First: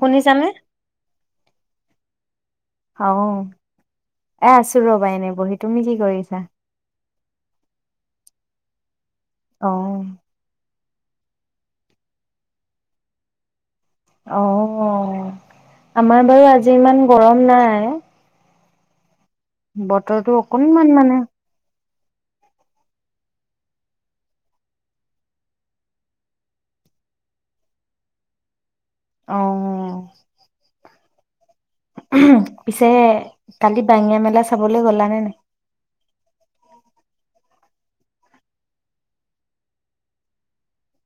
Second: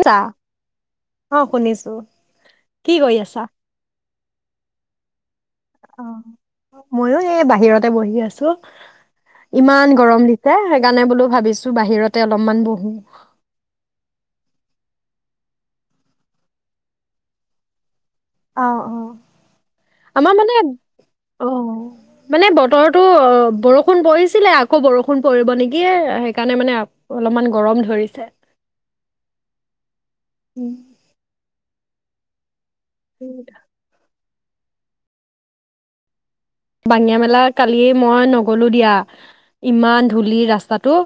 শুনিছানে? অ শুনিছা শুনিছো কি অ কৰি আছা এ আছো ৰবা এনে বহি তুমি কি কৰিছা? আহ ময়ো এই বাহিৰতে বহি আছো অ ইমান গৰম দিছে কাৰণে বোলো ভাবিছো বাহিৰতে অলপমান বহো অ আমাৰ বাৰু আজি ইমান গৰম নাই অ অ আমাৰ বতৰটো মানে অকনমান মানে অ' মানে বতৰটো বৰষুণ পৰিছিলে আকৌ বৰষুণ পৰিব নেকি সেইকাৰণে মানে অলপমান গৰম ধৰিছে আহ উম হ পিছে কালি বাঙা মেলা চাবলৈ গলা নে ন বাঙিয় মেলা কালিয় মই নগলো দিয়া ইমান ধূলি ৰাস্তাটো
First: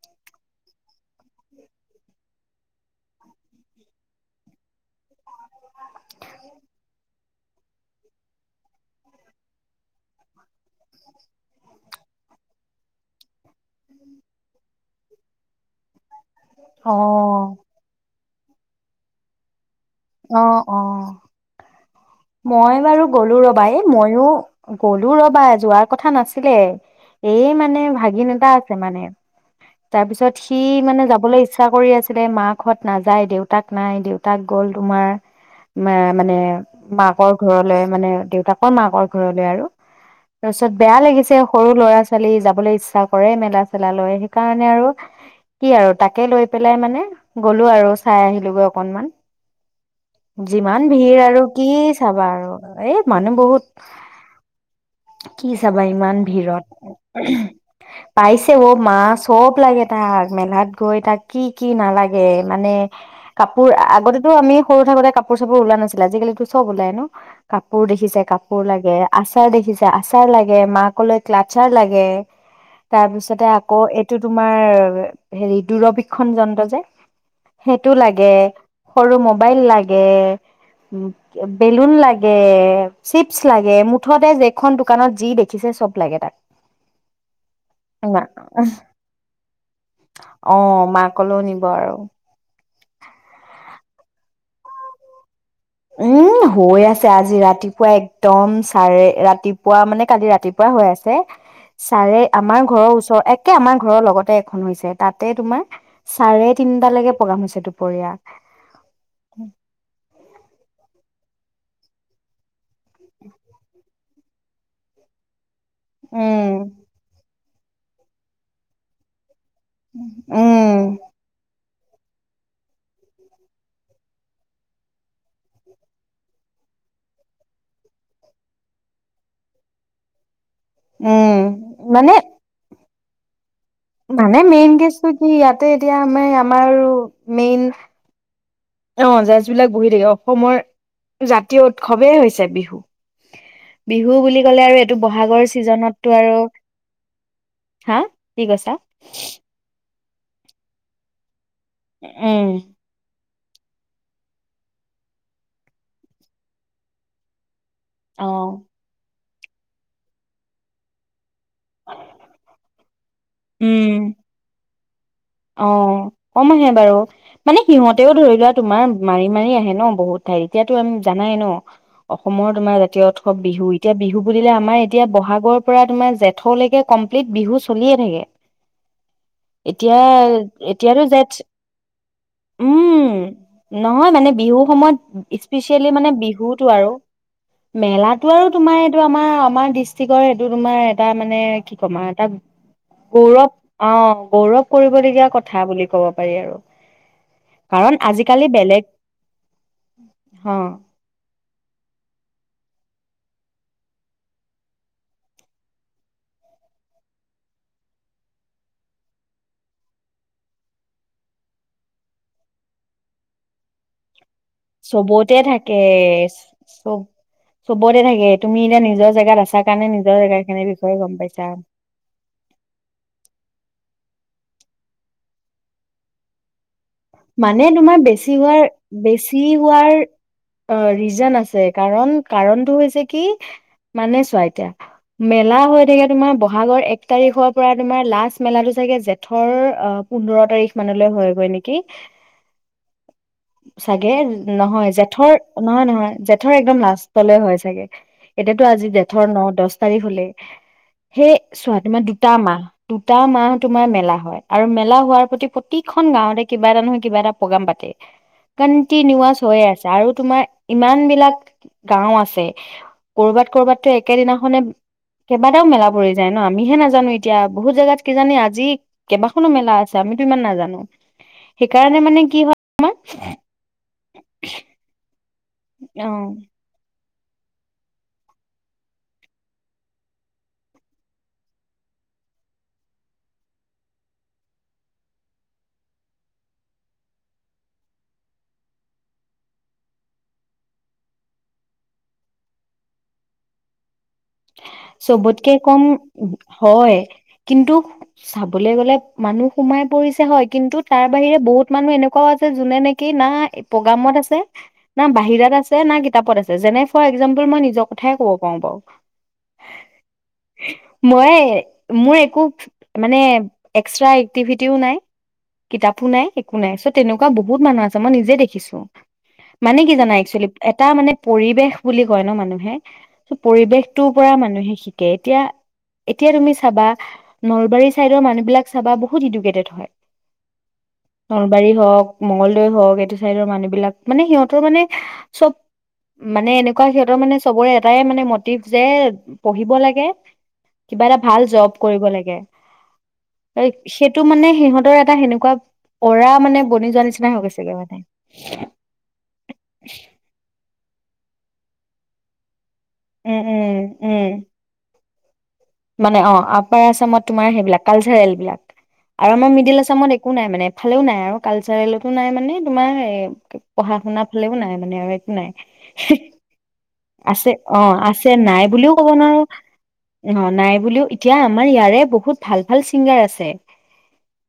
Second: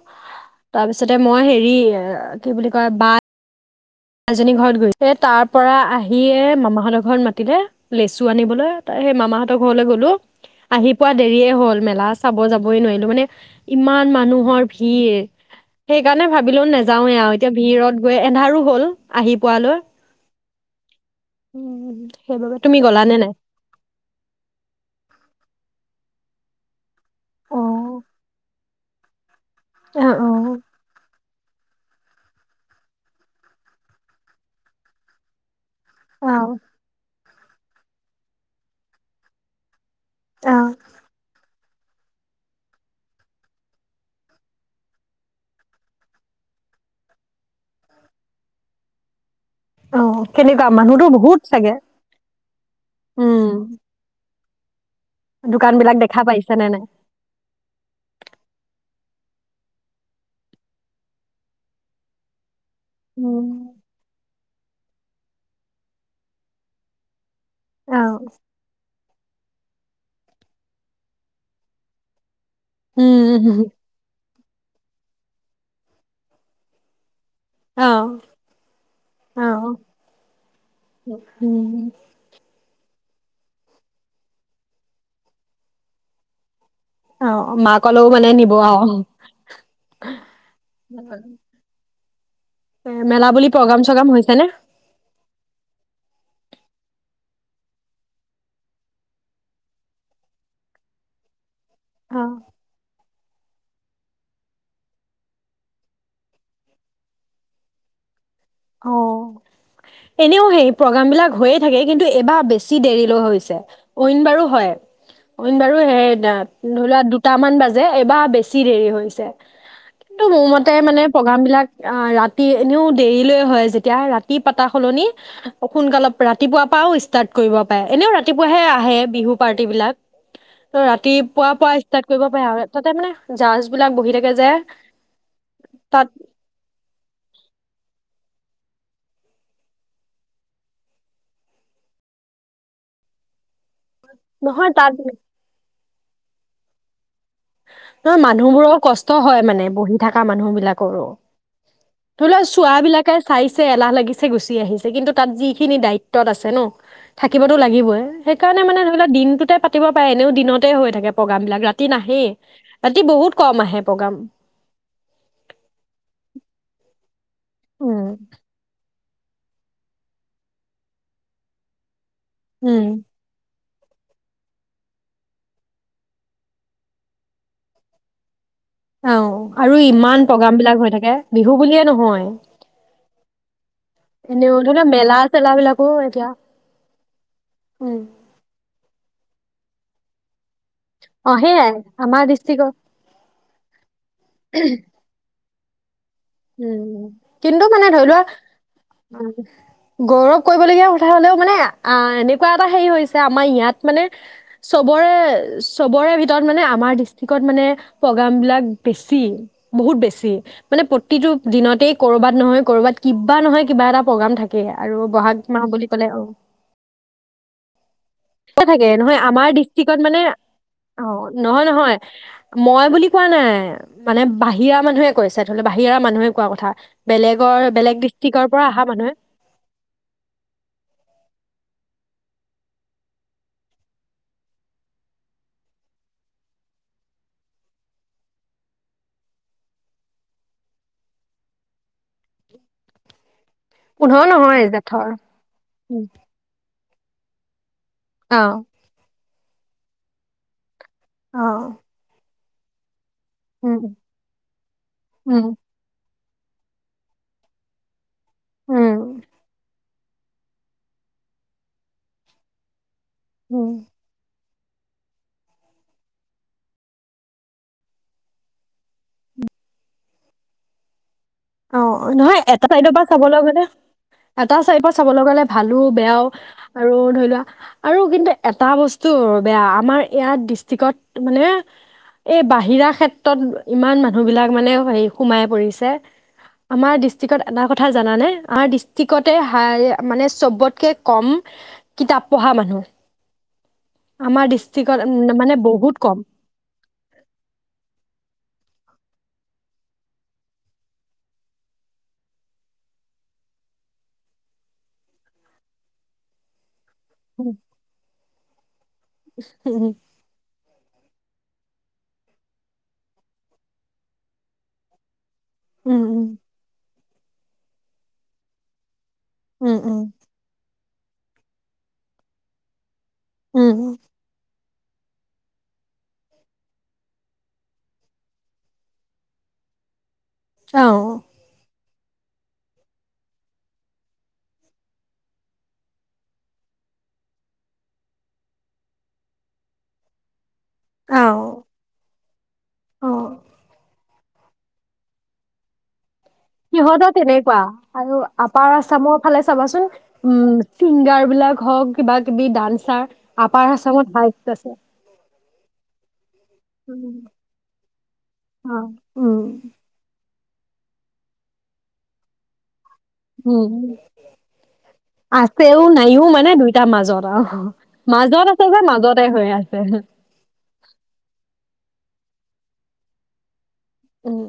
তাৰপিছতে মই হেৰি কি বুলি কয় বাট মাজনী ঘৰত গৈছে তাৰ পৰা আহিয়ে মামাহঁতৰ ঘৰত মাতিলে লেচু আনিবলৈ সেই মামাহঁতৰ ঘৰলৈ গলো আহি পোৱা দেৰিয়ে হ'ল মেলা চাব যাবই নোৱাৰিলো মানে ইমান মানুহৰ ভিৰ সেইকাৰণে ভাবিলোও অ নাযাওৱে আৰু এতিয়া ভিৰত গৈ এন্ধাৰো হ'ল আহি পোৱালৈ অ অ উম সেইবাবে মই তুমি বাৰু গ'লানে নাই গ'লো ৰবা এই ময়ো গ'লো ৰবা যোৱাৰ কথা নাছিল ছিলে এই অ অ মানে ভাগিন এতা আছে মানে অ তাৰ পিছত সি মানে যাবলৈ ইচ্ছা কৰি আছিলে মাক হত নাযায় দেউতাক নাই দেউতাক গ'ল তোমাৰ ম অ মানে মাকৰ ঘৰলৈ মানে দেউতাকৰ মাকৰ ঘৰলৈ আৰু অ', তাৰপিছত বেয়া লাগিছে অ সৰু ল'ৰা ছোৱালী যাবলৈ ইচ্ছা কৰে মেলা চেলা লৈ সেইকাৰণে আৰু কি আৰু তাকে লৈ পেলাই মানে গ'লো আৰু চাই আহিলোগৈ অকনমান অ', কেনেকুৱা যিমান মানুহতো ভিৰ বহুত আৰু কি চাগে চাবা আৰু এই মানুহ উম বহুত কি দোকান চাবা বিলাক ইমান দেখা পাইছে ভিৰত নে নাই পাইছে অ মা চব লাগে তাক মেলাত গৈ তাক কি কি নালাগে মানে কাপোৰ আগতে আমি সৰু থাকোতে কাপোৰ চাপোৰ ওলোৱা নাছিলে আজিকালি তো চব ওলাই ন? কাপোৰ উম অ দেখিছে কাপোৰ লাগে আচাৰ দেখিছে আচাৰ লাগে মাকলৈ ক্লাচাৰ লাগে তাৰপিছতে উম আকৌ এইটো তোমাৰ হেৰি দূৰবীক্ষণ যন্ত্ৰ যে অ সেইটো লাগে সৰু অ মোবাইল লাগে উ উম বেলুন লাগে চিপছ লাগে মুঠতে যেইখন দোকানত যি দেখিছে চব লাগে তাক অ মাকলেও মানে নিব আহ অ মাকলৈও নিব আৰু এ মেলা বুলি প্ৰগ্ৰাম চগ্ৰাম হৈছে নে? উম হৈ আছে আজি ৰাতিপুৱা একদম চাৰে ৰাতিপুৱা মানে কালি ৰাতিপৰা হৈ আছে ছাৰে অ আমাৰ ঘৰৰ ওচৰ এক কে আমাৰ ঘৰৰ লগতে এখন হৈছে তাতে তোমাৰ চাৰে তিনটালৈকে প্ৰগ্ৰাম হৈছে দুপৰীয়া অ এনেও সেই প্ৰগ্ৰাম বিলাক হৈয়ে থাকে কিন্তু এবাৰ বেছি দেৰি ল হৈছে অইন বাৰো হয় অইন বাৰু সেই উম ধৰিলা দু সাতটামান বাজে এবাৰ বেছি দেৰি হৈছে কিন্তু মোৰ মতে উম মানে প্ৰগ্ৰাম বিলাক অ ৰাতি ইনেও ডেইলে হয় যেতিয়া ৰাতি পাতা সলনি সোনকালত ৰাতিপুৱা পৰাও ষ্টাৰ্ট কৰিব পাৰে এনেও ৰাতিপুৱাহে আহে বিহু পাৰ্টি বিলাক ত ৰাতিপুৱা পৰা উম ষ্টাৰ্ট মানে কৰিব পাৰে আৰু তাতে মানে জাৰজ মানে মেইন কেছটো কি ইয়াতে এতিয়া তাত আমাৰ আমাৰ মেইন অ জাৰজ বিলাক বহি থাকে অসমৰ জাতীয় উৎসৱেই হৈছে বিহু বিহু বুলি নহয় ক'লে আৰু তাত এইটো বহাগৰ ছিজনত সেই টো আৰু হা ন কি কৈছা মানুহবোৰৰ কষ্ট হয় মানে বহি থাকা মানুহ বিলাকৰো ধৰি লোৱা উম চুৱা বিলাকে চাইছে এলাহ লাগিছে গুচি আহিছে কিন্তু তাত যিখিনি দায়িত্বত আছে ন থাকিব দিনটো লাগিবই অ সেইকাৰণে মানে ধৰিল ওক দিনটোত তে পাতিব পাৰে এনেও দিনতে হৈ থাকে প্ৰগ্ৰাম বিলাক ৰাতি নাহেই ৰাতি বহুত কম আহে উম প্ৰগ্ৰাম অ কম আহে বাৰু মানে উম সিহঁতেও ধৰি লোৱা তোমাৰ মাৰি মাৰি আহে ন বহুত ঠাইত এতিয়াতো আমি জানাই ন অসমৰ তোমাৰ উম জাতীয় উৎসৱ বিহু এতিয়া বিহু বুলিলে আমাৰ এতিয়া বহাগৰ পৰা তোমাৰ জেঠলৈকে কমপ্লিট বিহু চলিয়ে থাকে [unintelligible] এতিয়া প্ৰগ্ৰাম বিলাক হৈ এতিয়াতো থাকে জেঠ বিহু বুলিয়ে নহয় উম নহয় মানে এনেও বিহু ধৰি লোৱা সময়ত মেলা চেলা বিলাকো স্পেচিয়েলি মানে এতিয়া বিহুতটো আৰু উম মেলাতো আৰু তোমাৰ টো আমাৰ আমাৰ ডিষ্ট্ৰিক্টৰ এইটো তোমাৰ এটা অ মানে সেইয়াই কি ক'ম আৰু আমাৰ এটা ডিষ্ট্ৰিক্টত গৌৰৱ অ গৌৰৱ এতিয়া কথা বুলি ক'ব পাৰি আৰু উম কিন্তু মানে কাৰণ ধৰি লোৱা আজিকালি বেলেগ গৌৰৱ অ কৰিবলগীয়া কথা হলেও মানে অ এনেকুৱা এটা হেৰি হৈছে আমাৰ ইয়াত মানে চবৰে চবৰে ভিতৰত মানে আমাৰ ডিষ্ট্ৰিকত মানে প্ৰগ্ৰাম বিলাক বেছি বহুত বেছি মানে প্ৰতিটো দিনতেই ক'ৰবাত নহয় কৰবাত কিবা নহয় কিবা এটা প্ৰগ্ৰাম থাকে আৰু বহাগ চবতে মাহ থাকে চব চবতে থাকে তুমি কিয় এতিয়া থাকে নিজৰ নহয় জেগাত আমাৰ আছা কাৰণে ডিষ্ট্ৰিকত নিজৰ মানে জেগা খিনিৰ বিষয়ে অ গম পাইছা নহয় নহয় মই বুলি কোৱা নাই মানে বাহিৰা মানুহে কৈছে ধৰি লও বাহিৰা মানুহে কোৱা কথা বেলেগৰ মানে বেলেগ তোমাৰ বেছি ডিষ্ট্ৰিকৰ পৰা হোৱাৰ অহা মানুহে বেছি হোৱাৰ অ ৰিজন আছে কাৰণ কাৰণতটো হৈছে কি মানে চোৱা এতিয়া মেলা হৈ থাকে তোমাৰ বহাগৰ এক তাৰিখৰ পৰা তোমাৰ লাষ্ট মেলাটো চাগে জেঠৰ অ পোন্ধৰ তাৰিখ মানলৈ হয়গৈ নেকি কি চাগে নহয় জেঠৰ নহয় উম, নহয় জেঠৰ একদম লাজ সিফালে হয় চাগে অ এতিয়াতো আজি জেঠৰ ন দহ তাৰিখ হ'লে সেই অ'। চোৱা তোমাৰ তামা দুটা মাহ উম, তোমাৰ মেলা হয় আৰু মেলা হোৱাৰ প্ৰতি উম, প্ৰতিখন গাঁৱতে কিবা এটা নহয় কিবাটা প্ৰগ্ৰেম পাতে উম, কণ্টিনুৱচ হৈ আছে তাৰো তোমাৰ ইমান বিলাক গাওঁ আছে কৰ'বাত উম, কৰ'বাত তো একেই দিনাখনে কেইবাটাও মেলা পৰি যায় ন আমিহে নাজানো এতিয়া বহুত জোগাত কিজানি আজি কেইবাখনো মেলা আছে আমি কিমান নাজানো অ সেইকাৰণে মানে কি নহয় হয় এটা চাইডৰ পৰা চাবলৈ গ'লে, এটা চাইড পা চাবলৈ গ'লে ভালো আমাৰ অ বেয়াও আৰু ধৰি আৰু কিন্তু এটা বস্তু বেয়া আমাৰ ইয়াত ডিষ্ট্ৰিকত মানে এই বাহিৰা ক্ষেত্ৰত ইমান মানুহবিলাক মানে হে সোমাই পৰিছে আমাৰ ডিষ্ট্ৰিকত এটা কথা জানানে আমাৰ ডিষ্ট্ৰিক্টতে হা মানে চবতকে কম কিতাপ পঢ়া মানুহ আমাৰ ডিষ্ট্ৰিকত চবতকে মানে কম বহুত হয়, কিন্তু চাবলৈ গ'লে মানুহ সোমাই পৰিছে হয়, কিন্তু তাৰ বাহিৰে বহুত মানুহ এনেকুৱাও আছে যোনে নেকি না প্ৰগ্ৰামত আছে, না বাহিৰাত আছে, না কিতাপত আছে, যেনে- ফৰ এক্জাম্পল মই নিজৰ কথাই ক'ব পায়োং বাও উম [unintelligible] মইয়ে মোৰ একো মানে এক্সট্ৰা এক্টিভিটিও নাই উম, কিতাপো নাই উম, একো নাই চব তেনেকুৱা বহুত মানুহ আছে, মই নিজে দেখিছো উম, মানে কি উম, জানা একচোৱেলি তাৰ মানে পৰিবেশ বুলি কয় ন মানুহে চ' উম পৰিৱেশটোৰ পৰা মানুহে শিকে এতিয়া, এতিয়া তুমি চাবা নলবাৰী চাইডৰ মানুহ বিলাক চাবা বহুত ইডুকেডেত হয় অ', নলবাৰী হওক মংগলদৈ হওক এইটো চাইদৰ মানুহ বিলাক, মানে সিহঁতৰ মানে চব, মানে এনেকুৱা সিহঁতৰ মানে চবৰে এটাই মানে মটিভ যে পঢ়িব লাগে কিবা এটা ভাল অ'। জব কৰিব লাগে অ টো মানে সিহঁতৰ এটা সেনেকুৱা অৰা মানে বনি যোৱা সিহঁতৰ নিচিনা হৈ তেনেকুৱা আও, গৈছেগে মানে আৰু আপাৰ আচামৰ ফালে চাবাচোন উম ছিংগাৰ বিলাক হওক কিবা কিবি ডান্স ছাৰ উম আপাৰ উম আামত উম হাইছ আছে মানে অ আপাৰ আসামত তোমাৰ সেইবিলাক, কালচাৰেল বিলাক, অ উম আৰু আমাৰ মিডিল আসামত একো নাই মানে এফালেও নাই আৰু কালচাৰেলতো নাই মানে তোমাৰ উম পঢ়া শুনাৰ ফালেও নাই মানে আৰু একো নাই আছেও নাইও মানে দুইটাৰ মাজত আছে, আৰু অ আছে, মাজত নাই যে বুলিও কব মাজতে হৈ আছে নোৱাৰো নাই বুলিও এতিয়া আমাৰ ইয়াৰে বহুত ভাল ভাল ছিংগাৰ আছে উম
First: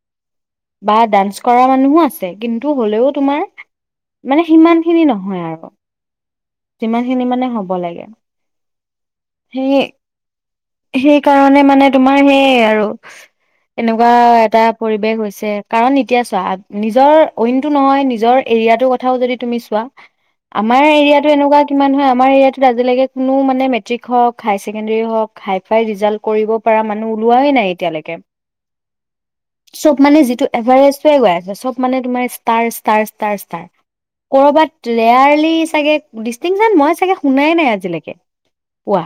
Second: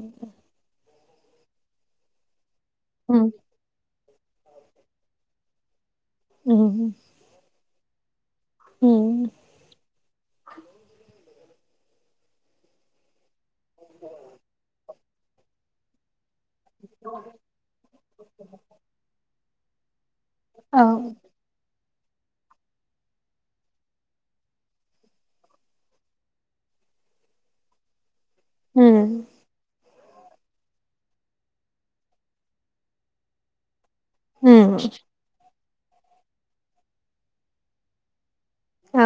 বা ডান্স কৰা মানুহো আছে কিন্তু হ'লেও উম তোমাৰ মানে সিমান খিনি নহয় আৰু উম যিমান খিনি মানে হ'ব হ'ব লাগে উম সেইয়ে সেই কাৰণে মানে তোমাৰ সেইয় আৰু এনেকুৱা এটা পৰি চোবে গৈছে কাৰণ এতিয়া নিজৰ অইনতটো নহয় নিজৰ এৰিয়াটোৰ কথাও যদি তুমি চোৱা অ আমাৰ এৰিয়াত কিমান হয় আমাৰ এৰিয়াতত আজিলৈকে কোনো মানে মেট্ৰিক হক হাই ছেকেণ্ডৰী হক হাই ফাই ৰিজাল্ট কৰিব পৰা মানুহ ওলোৱাই নাই এতিয়ালৈকে উম চব মানে যিটো এভাৰেষ্টয়ে গৈ আছে চব মানে তোমাৰ ষ্টাৰ ষ্ট উম কৰ'বাত ৰেয়াৰলি তাকে ডিষ্টিংছন, মই চাগে শুনাই নাই আজিলৈকে পোৱা, অ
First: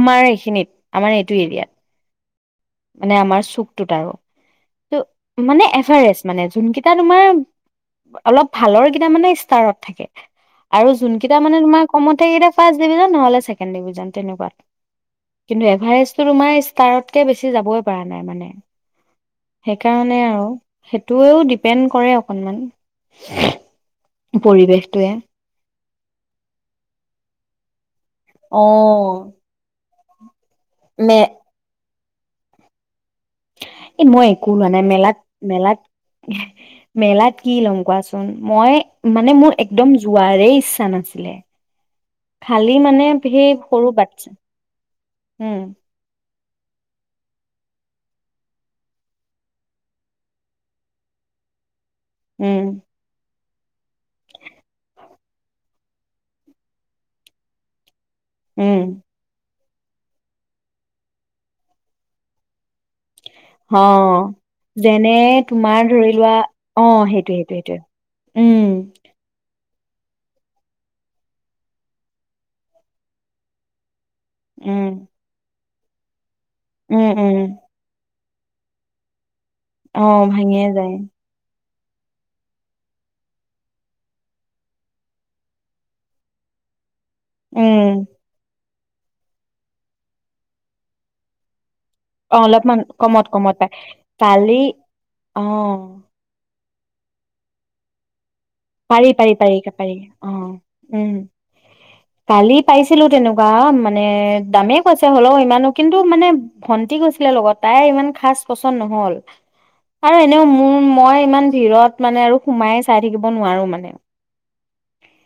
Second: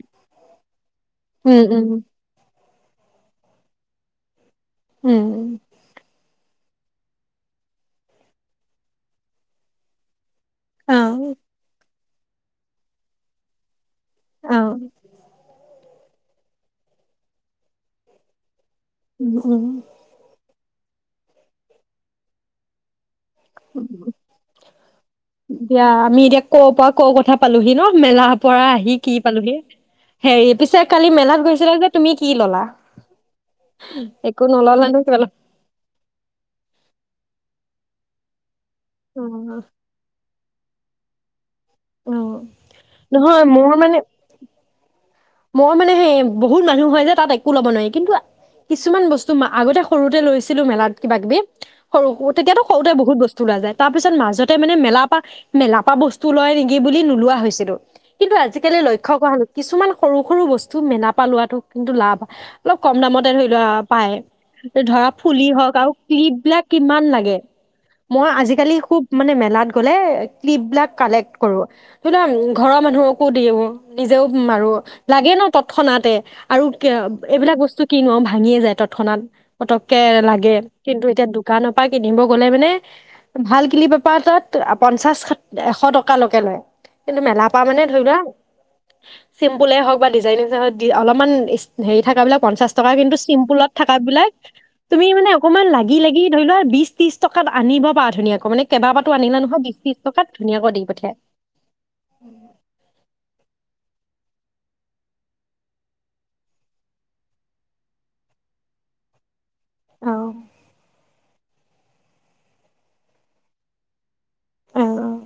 আমাৰ এইখিনিত আমাৰ এইটো উম এৰিয়াত উম মানে আমাৰ চুকটোত আৰু উম মানে এভাৰেষ্ট মানে যোনকেইটা তোমাৰ, অলপ ভালৰ কেইটা মানে ষ্টাৰত থাকে অ আৰু যোন কিবা মানে তোমাক ফাৰ্ষ্ট ডিভিজন নহলে ছেকেণ্ড ডিভিজন অ কিন্তু এভাৰেষ্ট তোমাৰ ষ্টাৰতকে বেছি যাবই পৰা নাই মানে উম উম সেইকাৰণে আৰু সেইটোৱেও ডিপেণ্ড কৰে অকনমান পৰিৱেশটোৱে দিয়া আমি এতিয়া ক'ৰ পৰা ক'ৰ কথা পালোহি ন? মেলাৰ পৰা আহি কি পালোহি হেৰি পিছে কালি মে মেলাত গৈছিলা নে তুমি কি ললা? এ মই একো লোৱা নল'লা নাই। নে কিবা মেলাত, ল'লা? মেলাত মেলাত কি লম কোৱাচোন? মই মানে মোৰ অ', একদম যোৱাৰেই ইচ্ছা নাছিলে অ', খালি মানে নহয় সেই মোৰ সৰু মানে বাাটছা মই মানে সে বহুত মানুহ হয় যে তাত একো ল'ব নোৱাৰি কিন্তু। উম তেতিয়াতো সৰুতে বহুত বস্তু তাৰ পিছত মাজতে মানে মেলাৰপা মেলাৰপা বস্তু লয় নেকি বুলি নোলোৱা হৈছিলো কিন্তু আজিকালি উম লক্ষ্য কৰা কিছুমান সৰু সৰু বস্তু মেলাৰপা লোৱাটো কিন্তু লাভ অলপ কম দামতে ধৰি লোৱা অ পায়, ধৰা যেনে ফুলি হওক তোমাৰ আৰু ধৰি লোৱা ক্লিপ বিলাক অ কিমান সেইটোৱে লাগে? সেইটোৱে সেইটোৱে মই উম আজিকালি খুব মানে মেলাত কলে ক্লিপ বিলাক কালেক্ট কৰো ঘৰৰ মানুহকো দিব নিজেও ম আৰু উম ন তৎক্ষণাতে আৰু উম উম এইবিলাক বস্তু কিন ভাঙিয়ে যায় তৎক্ষণাত পতককে অ লাগে ভাঙিয়ে যায় কিন্তু এতিয়া দোকানৰ পাপা কিনিব গ'লে মানে ভাল কিলি পাপা তাত পঞ্চাশ এশ টকালৈকে লয় কিন্তু মেলা প মানে উম ধৰি লোৱা [inaudible] চিম্পুলই হওক বা ডিজাইনে হওক দি অলপমান হেৰি থকাাবলাক অ পঞ্চাশ অলপমান টকা কিন্তু কমত কমত চিম্পুলত পায় থাকাবলাক কালি তুমি মানে অ অকনমান লাগি লাগি ধৰি লোৱা বি ত্ৰশ টকাত আনিব বাা ধুনীয়াক পাৰি পাৰি পাৰিে পাৰিা অ ধুনীয়াকৈ দি উম পঠিয়াই। কালি পাইছিলো তেনেকুৱা মানে মানে দামেই কৈছে হ'লও ইমানো কিন্তু মানে ভন্টি গৈছিলে লগত তাই ইমান খাজ পচন নহল আৰু অ', এনেও মোৰ মই ইমান ভিৰত মানে আৰু সোমাই চাই থাকিব কব নোৱাৰো মানে অ',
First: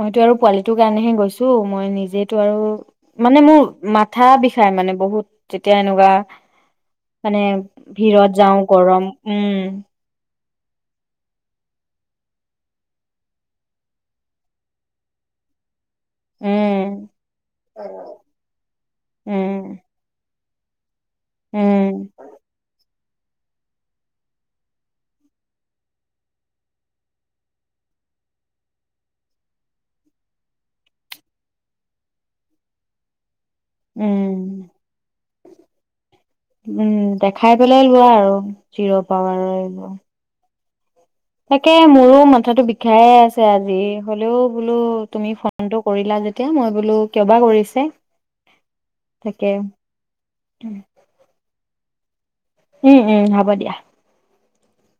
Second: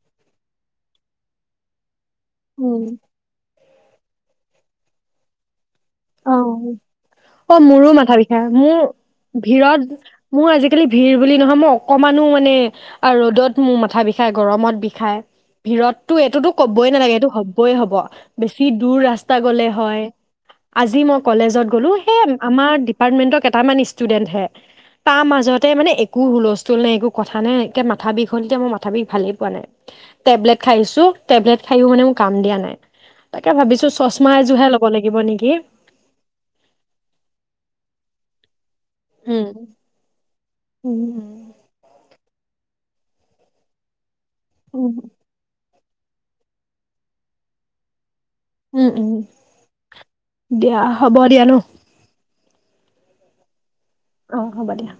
মইতো আৰু পোৱালি টো কাৰণেহে গৈছো মই নিজে আৰু উম মানে মোৰ মাথা বি চাই মানে বহুত এতিয়া এনেকুৱা অ', মানে অ', মোৰো মাথা ভিৰত বিষাই যাওঁ মোৰ গৰম উম ভিৰত মোৰ আজিকালি ভিৰ বুলি নহয় মই অকণমানো মানে ৰ'দত মোৰ মাথা বিষায় গৰমত বিষায় ভিৰত তো এইটোতো ক'বই উম নালাগে এইটো হ'বই হব বেছি দূৰ ৰাস্তা গ'লে উম হয় আজিম কলেজত গ'লো উম সেই আমাৰ এপাৰ্টমেণ্টৰ কেইটামান ষ্টুডেণ্টহে তাৰ মাজতে মানে একো হুলস্থুল নাই একো কথা নাই একে মাথা বিষ হ'ল তেতিয়া মই মাথা বিষ ভালেই পোৱা নাই টেবলেট খাইছোঁ টেবলেট খায়ও মানে মোৰ কাম দিয়া নাই তাকে ভাবিছো চশমা এযোৰহে উম ল'ব লাগিব নেকি উম দেখাই পেলাই লোৱা আৰু চিৰো পাৱাৰ উম ৰিব উম তাকে মোৰো মাথাাতো বিষায়ে আছে আজি হ'লেও বোলো উম উম তুমি ফোনটোক কৰিলা যেতিয়া মই বোলো কিয়বা কৰিছে উম উম তাকে উম উম হ'ব দিয়া অঁ হ'ব দিয়া